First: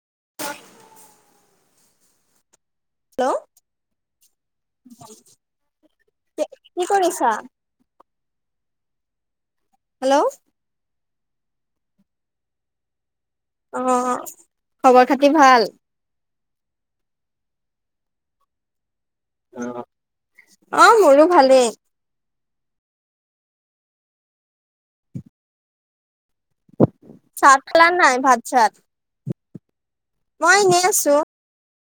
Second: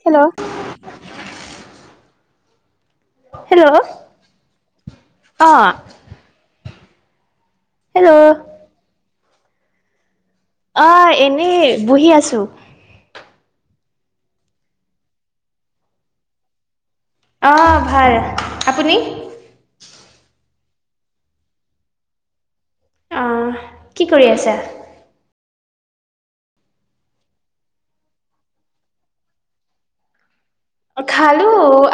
Hello. Hello, অহ। কি কৰিছা? হেল্ল'। হেল্ল'। অ', এনেই বহি আছো। অ', খবৰ খাতি ভাল? অ', ভাল আপুনি? অ', মোৰো ভালেই। অহ, কি কৰি আছা? চাহ খালা নে নাই? ভাত চাত। মই এনেই আছো। খালো,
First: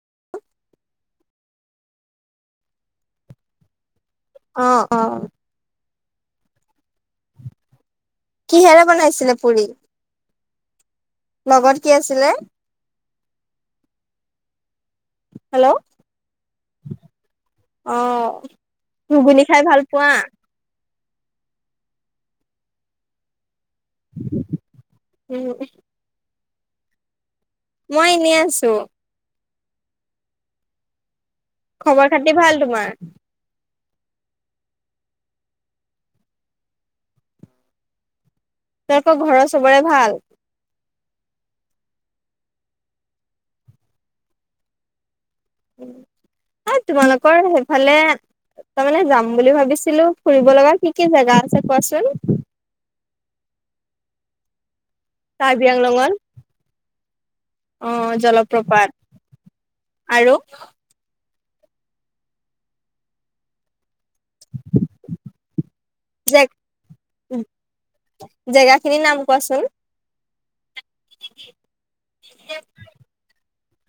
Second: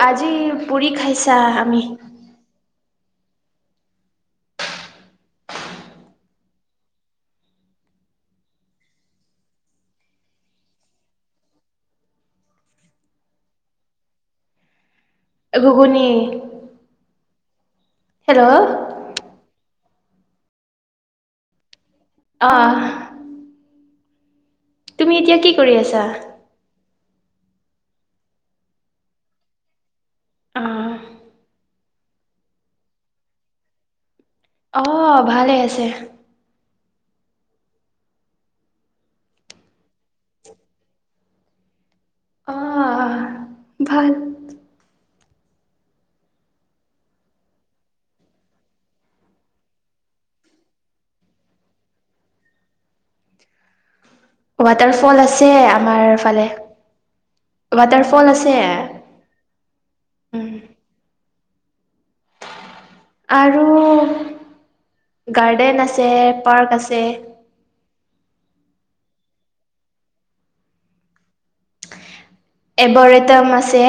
আজি পুৰি খাইছা আমি। অ', অ। কিহেৰে বনাইছিলে পুৰি? লগত কি আছিলে? হেল্ল' ঘুগুনি। অ', হেল্ল' ঘুগুনি খাই ভাল পোৱা। অহ। [unintelligible] তুমি এতিয়া উম, কি কৰি আছা? মই এনেই আছো। অহ। খবৰ খাতি ভাল তোমাৰ? অহ, ভালেই আছে। তোমালোকৰ ঘৰৰ চবৰে ভাল? অহ ভাল। তোমালোকৰ সেইফালে তাৰ মানে যাম বুলি ভাবিছিলো, ফুৰিব লগা কি কি জোগা আছে কোৱাচোন? ৱাটাৰফল আছে কাৰ্বি আমাৰ আংলঙত? ফালে। অ', ৱাটাৰফল আছে। জলপ্ৰপাত আৰু উম। আৰু গাৰ্ডেন আছে, জেক পাৰ্ক আছে। খিনি নাম কোৱাচোন? এবৰেটম আছে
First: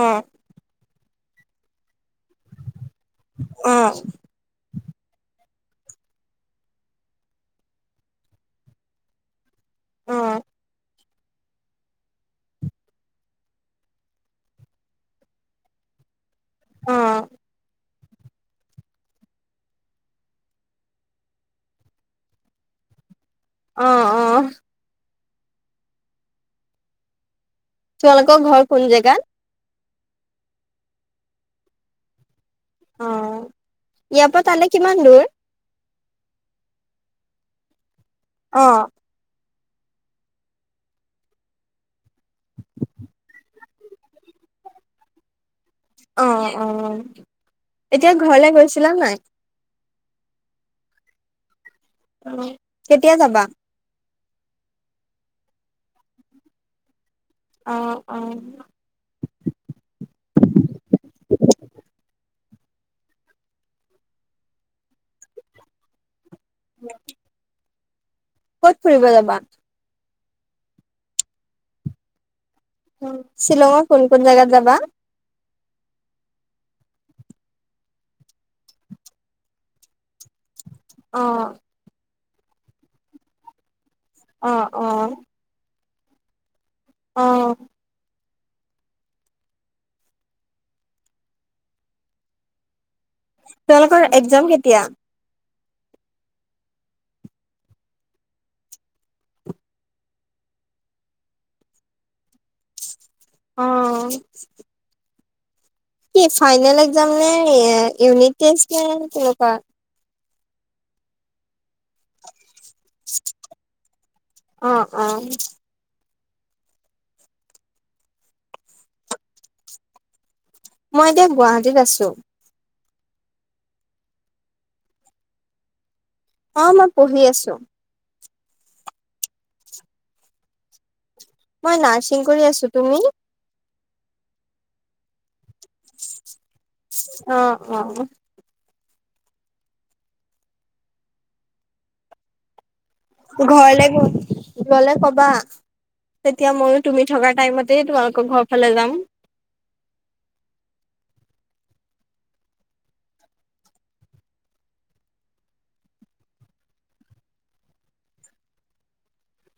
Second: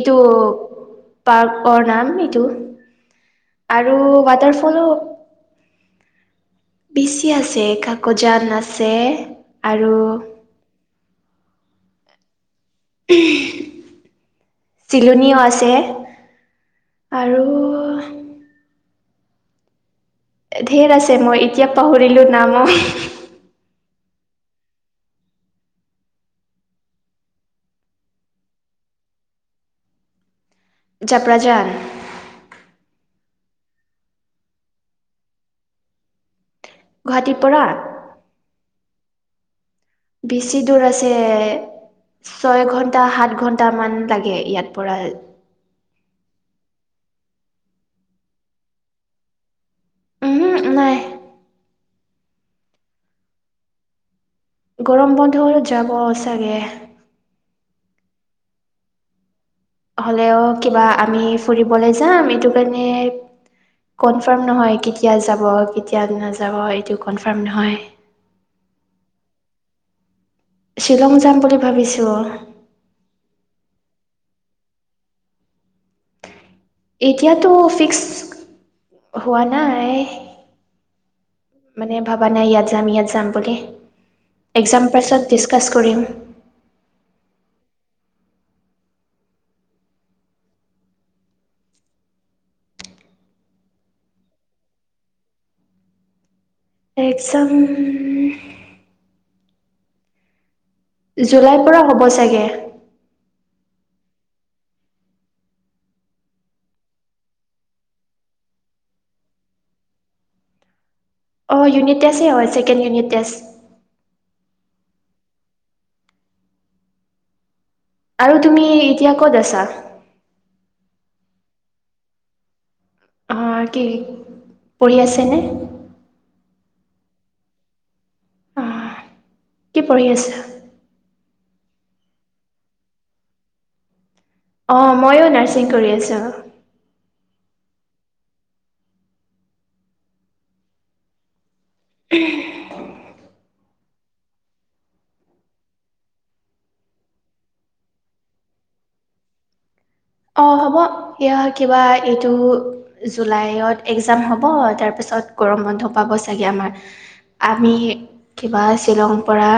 অ পাৰ্কৰ নাম এইটো অ আৰু ৱাটাৰফলো। বেছি আছে, কাক'জান আছে আৰু অ উম, চিলনীও আছে। অ আৰু ঢেৰ আছে, মই এতিয়া পাহৰিলো না মই। অ', অ। তোমালোকৰ ঘৰ কোন জেগাত? জপ্ৰঝান। অ', ইয়াৰ পৰা তালে কিমান দূৰ? গুৱাহাটী পৰা। অহ। বেছি দূৰ আছে। ছয় ঘন্টা সাত ঘন্টামান লাগে ইয়াৰ পৰা। অ', অ, এতিয়া ঘৰলে গৈছিলা নে নাই? ওহো নাই। কেতিয়া যাবা গৰম বন্ধ হল যাব চাগে আহ অ হ'লেও কিবা আমি ফুৰিবলৈ যাম এইটো কাৰণে কনফাৰম নহয় কেতিয়া যাব কেয়া নাযাব এইটো কনফাৰ্ম নহয় ক'ত ফুৰিব যাবা শ্বিলং যাম বুলি ভাবিছো শ্বিলঙৰ কোন কোন জাগাত যাবা এতিয়াতো ফিক্স হোৱা নাই অ ভাবা নাই ইয়াত যাম ইয়াত যাম বুলি অ এক্জাম পাছত ডিছকাছ কৰিম অহ তোমালোকৰ একজাম কেতিয়া একচাম জুলাই পৰা হ'ব চাগে। অ'। ফাইনেল একজাম নে ইউনিট টেষ্ট নে কেনেকুৱা? অ', ইউনিট টেষ্টেই হয় ছেকেণ্ড ইউনিট টেষ্ট। অ', অ'। আৰু তুমি এতিয়া ক'ত আছা? মই এতিয়া গুৱাহাটীত আছো। অ কি পঢ়ি আছেনে অ মই পঢ়ি আছো অ কি পঢ়ি আছা মই নাৰ্ছিং কৰি আছো তুমি অ ময়ো নাৰ্ছিং কৰি আছো অ অ ঘৰলে ঘৰলে কবা তেতিয়া ময়ো তুমি থকা টাইমতে তোমালোকৰ ঘৰ ফালে যাম অ', হ'ব এ কিবা এইটো জুলাইত একজাম হ'ব তাৰ পিছত চত গৰম বন্ধ পাব চাগে আমাৰ। আমি কিবা শ্বিলংৰ পৰা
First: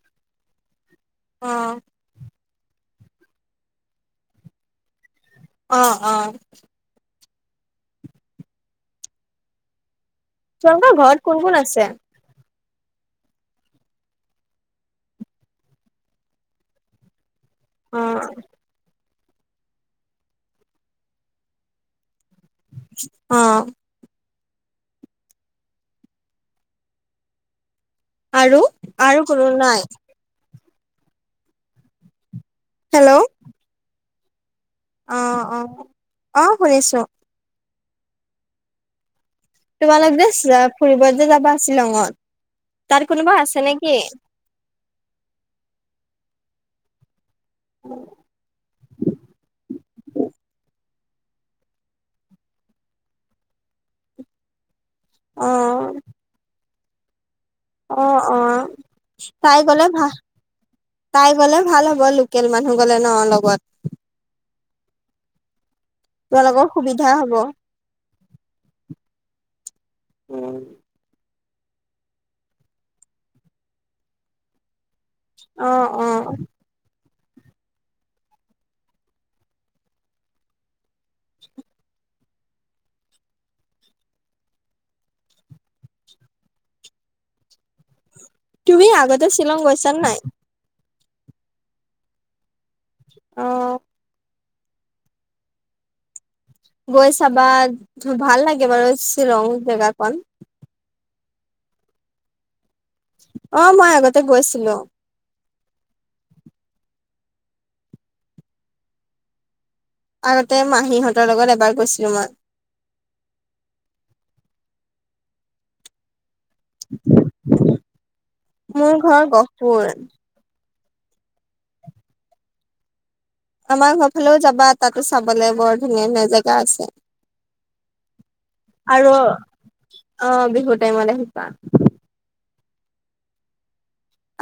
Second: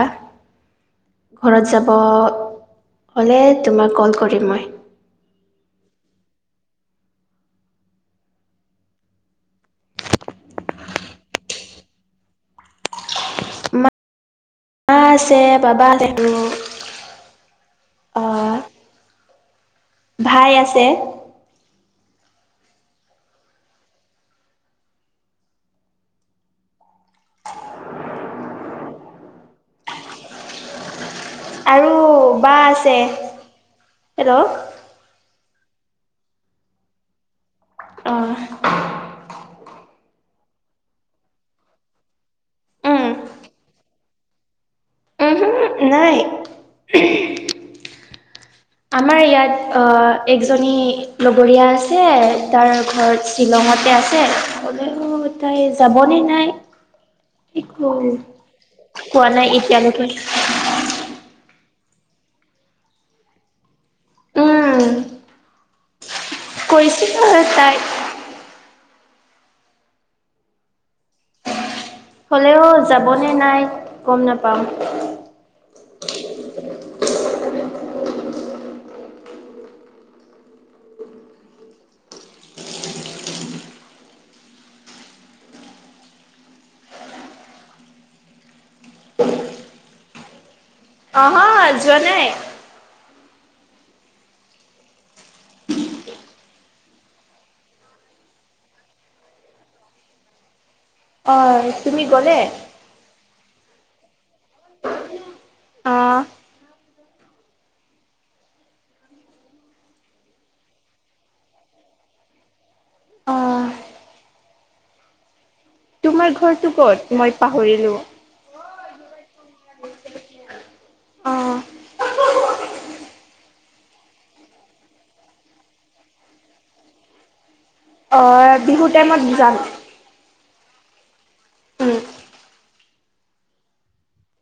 অ ঘৰত যাব হ'লে তোমাক কল কৰিম মই। অ', অ'। তোমালোকৰ ঘৰত কোন কোন আছে? মা আছে বাবা অ'। ভাই আছে। অ'। আৰু আৰু কোনো নাই? আৰু বা আছে, হেল্ল' হেল্ল'। অ', অ', অ' শুনিছো। আহ। তোমালোক যে ফুৰিবত যে যাবা শ্বিলঙত উম, তাত কোনোবা আছে নেকি? উহো নাই। [inaudible] আমাৰ ইয়াত অ' একজনী লগৰীয়া আছে তাৰ ঘৰ শ্বিলং মতে আছে হ'লেও অ তাই যাবনে নাই। একো অ', অ', কোৱা নাই তাই গ'লে ভ এতিয়ালৈকে তাই গ'লে ভাল হ'ব লোকেল মানুহ গ'লে ন লগত। উম। তোমালোকৰ সুবিধা কৰিছিলো হ'ব। তাই উম। হ'লেও যাবনে নাই গম নাপাওঁ। অ', অ'। [inaudible] [inaudible] তুমি আগতে শ্বিলং গৈছানে নাই? অহ যোৱা নাই। অ'। গৈ চাবা ভাল লাগে বাৰু শ্বিলং জেগাকন। অ', তুমি গ'লে? অ', মই আগতে গৈছিলো। অ'। আগতে মাহীহঁতৰ লগত এবাৰ গৈছিলো মই। অ তোমাৰ ঘৰটো ক'ত মই পাহৰিলোঁ? মোৰ ঘৰ গহপুৰ। অ'। আমাৰ ঘৰ ফালেও যাবা, তাতো চাবলে বৰ ধুনীয়া ধুনীয়া জেগা আছে। অহ' বিহু টাইমত যাম। বিহুৰ টাইমত আহিবা। উম।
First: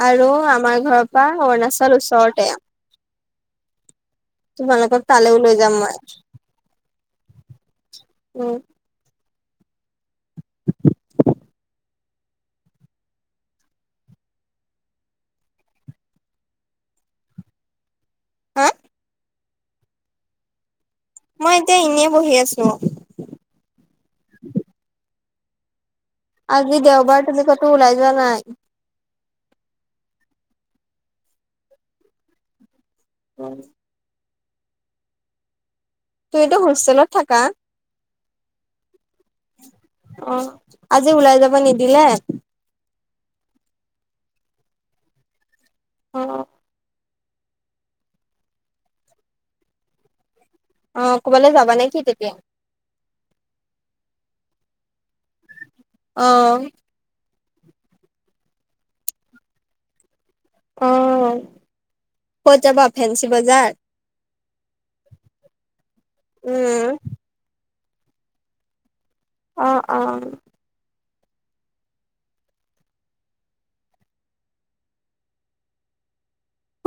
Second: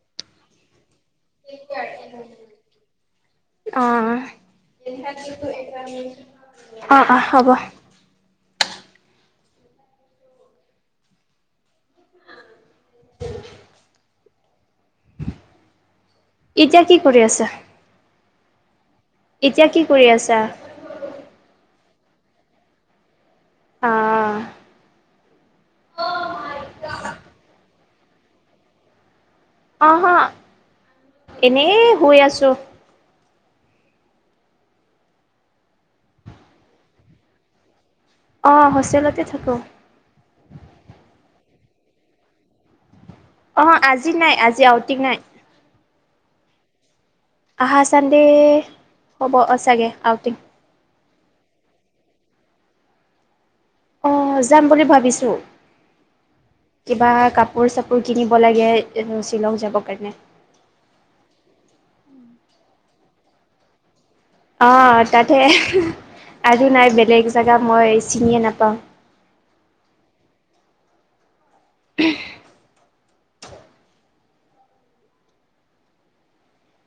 আৰু আমাৰ ঘৰৰ পৰা অৰুণাচল ওচৰতে। অ', তোমালোকক তালৈও লৈ যাম মই। অ', অ', হ'ব। উম। এতিয়া কি কৰি আছা? হা? এতিয়া কি কৰি আছা? মই এতিয়া এনেই বহি আছো। অ', আজি দেওবাৰ তুমি কতো ওলাই যোৱা নাই। অহ' হ। এনেই শুই আছো। উম'। তুমিটো হোষ্টেলত থাকা। অহ' হোষ্টেলতে থাকো। অহ' আজি ওলাই যাব নিদিলে। অহ' আজি নাই। অহ'। আহা চানডে হ'ব অহ, চাগে আউটিং। অহ' ক'বালৈ যাবা নেকি তেতিয়া? অহ' যাম বুলি ভাবিছোঁ। অহ'। কিবা কাপোৰ চাপোৰ কিনিব লাগে, শ্বিলং যাব কাৰণে। অহ' ক'ত যাবা ফেঞ্চি বজাৰ। অহ' তাতে [unintelligible] আৰু উম নাই বেলেগ জেগা মই চিনিয়ে নাপাওঁ। অহ', অহ'। [unintelligible]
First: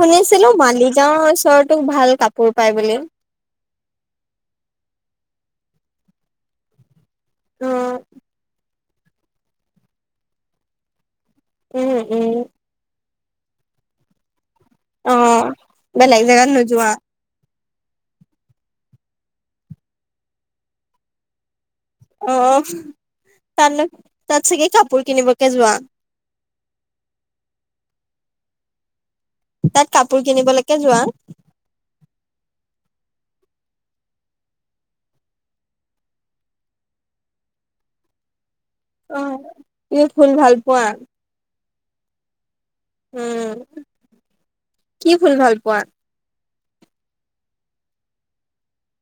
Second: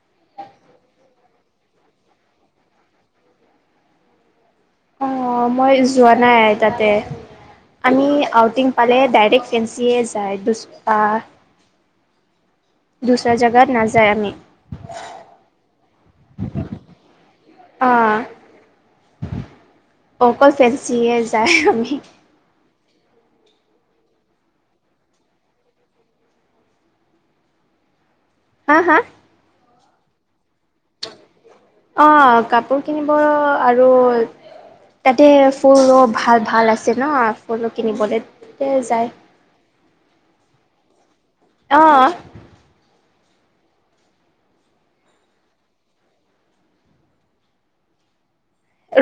শুনিছিলোঁ মালিগাঁওৰ ওচৰতো ভাল কাপোৰ পায় বুলি। অহ' মই যোৱা নাই তাতে, উম আমি আউটিং পালে ডাইৰেক্ট ফেঞ্চিয়ে যায় দুচ উম', উম'। দুচৰা জাগাত নাযায় আমি। অ বেলেগ জেগাত নোযোৱা। অহ'। অকল ফেঞ্চিয়ে যায় আমি। অহ' তাত। তাত চাগে কাপোৰ কিনিবকে যোৱা। হা হা। তাত কাপোৰ কিনিবলৈকে যোৱা অহ' কাপোৰ কিনিব আৰু তাতে ফুলো ভাল-ভাল আছে ন, ফুল কিনিবলৈ তাতে যায়। অ তুমি ফুল ভাল পোৱা। অহ'। উম'। কি ফুল ভাল পোৱা?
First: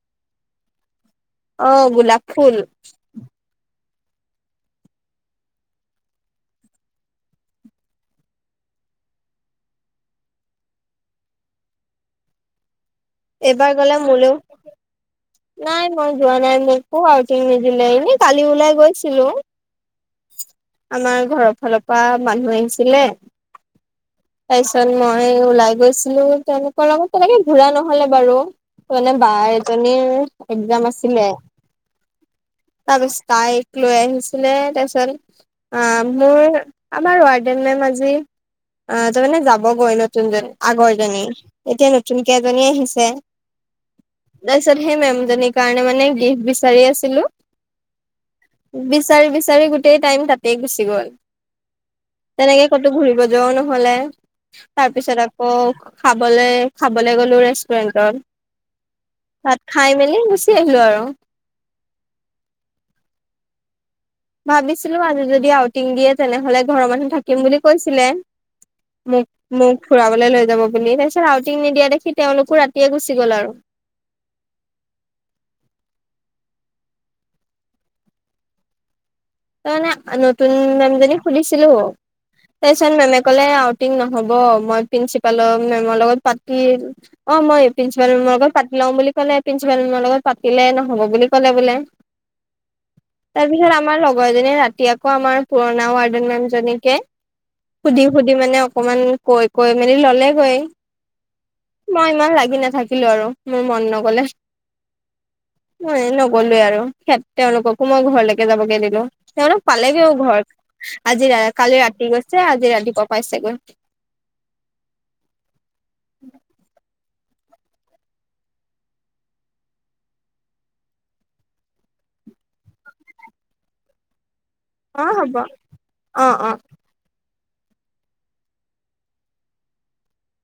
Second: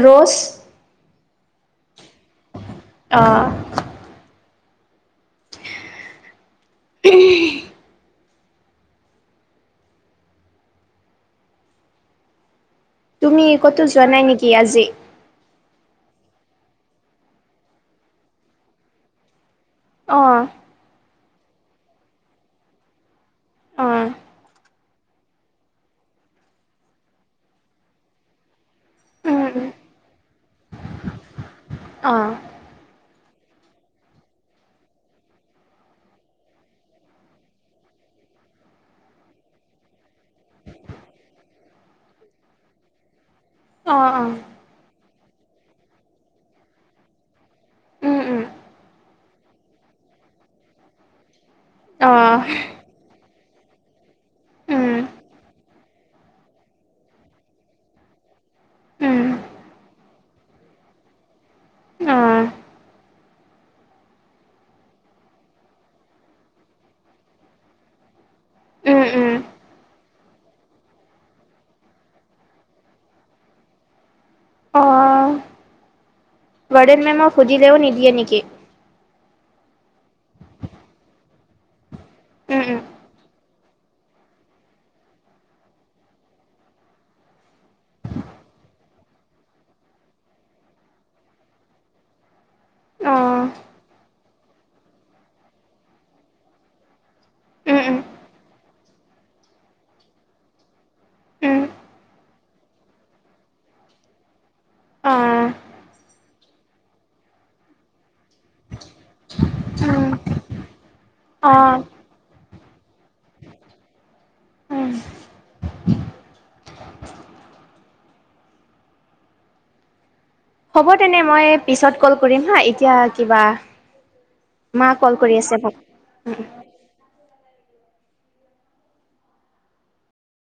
ৰোচ। অহ' গোলাপ ফুল। অ', [unintelligible] তুমি এইবাৰ কতো গলে যোৱা নাই মোলেও নেকি আজি? নাই মই যোৱা নাই। মোকো আউটিং নিদিলে এনেই কালি ওলাই গৈছিলোঁ। অ'। আমাৰ ঘৰৰ ফালৰ পৰা মানুহ আহিছিলে অ', তাৰপিছত মই ওলাই গৈছিলো তেওঁলোকৰ লগত তেনেকে ঘুৰা নহ'লে বাৰু। মানে বা উম, উম, এজনীৰ একজাম আছিলে, অ', তাৰপিছত তাইক লৈ আহিছিলে তাৰপিছত আ মোৰ আমাৰ ৱাৰ্ডেন মেম আজি অ'। আহ তাৰমানে যাবগৈ নতুনজনী আগৰজনী এতিয়া নতুনকে এজনী আহিছে। অ', অ', তাৰপিছত সেই মেমজনীৰ কাৰণে মানে গিফ্ট বিচাৰি আছিলোঁ। উম, উম, বিচাৰি বিচাৰি গোটেই টাইম তাতে গুচি গ'ল। অ', তেনেকে ক'তো ঘূৰিব যোৱাও নহ'লে। উম, উম, তাৰপিছত আকৌ খাবলৈ, খাবলৈ গ'লো ৰেষ্টুৰেন্টত। তাত খাই মেলি এই গুচি আহিলোঁ আৰু। অহ'। ভাবিছিলোঁ আজি যদি আউটিং দিয়ে, তেনেহ'লে ঘৰৰ মানুহ থাকিম বুলি কৈছিলে। উম, মো উম, মোৰ খুড়া লৈ যাব বুলি তাৰিছত আউটিং নিদিয়া দেখি তেওঁলোকো ৰাতিয়ে গুচি গ'ল আৰু। অ', ব়ন [unintelligible] মেমক সুধিলেও নিদিয়ে নিকি তাৰ মানে নতুন মেমজনী সুধিছিলো, উম, উম, তাৰপিছত মেমে ক'লে নহ'ব মই প্ৰিন্ঞ্চিপালৰ মেমৰ লগত পাতি অ', মই প্ৰিন্ঞ্চিপাল মেমৰ লগত পাতি লম বুলি কলে পিন্সিপাল মেমৰ লগত পাতিলে নহ'ব বুলি ক'লে বোলে [inaudible] তাৰপিছত আমাৰ লগৰজনী ৰাতি আকৌ আমাৰ পুৰণা ৱাৰ্ডেন মেম জনীকে উম, উম, সুধি সুধি মানে অকমান কৈ কৈ মেলি ললেগৈ। উম মই ইমান লাগি নাথাকিলো আৰু মোৰ মন নগ'লে। অ', মই নগ'লোয়ে আৰু তেওঁলোককো মই ঘৰলৈকে যাবগে দিলো। সিহঁত উম, পালেগেওঁ ঘৰ, আজি কালি অ', ৰাতি গৈছে। যে আজি ৰাতিপুৱা পাইছেগৈ উম, হ'ব তেনে মই পিছত কল কৰিম হা এতিয়া কিবা মা অ কল হ'ব কৰি আছে অ অ ভাল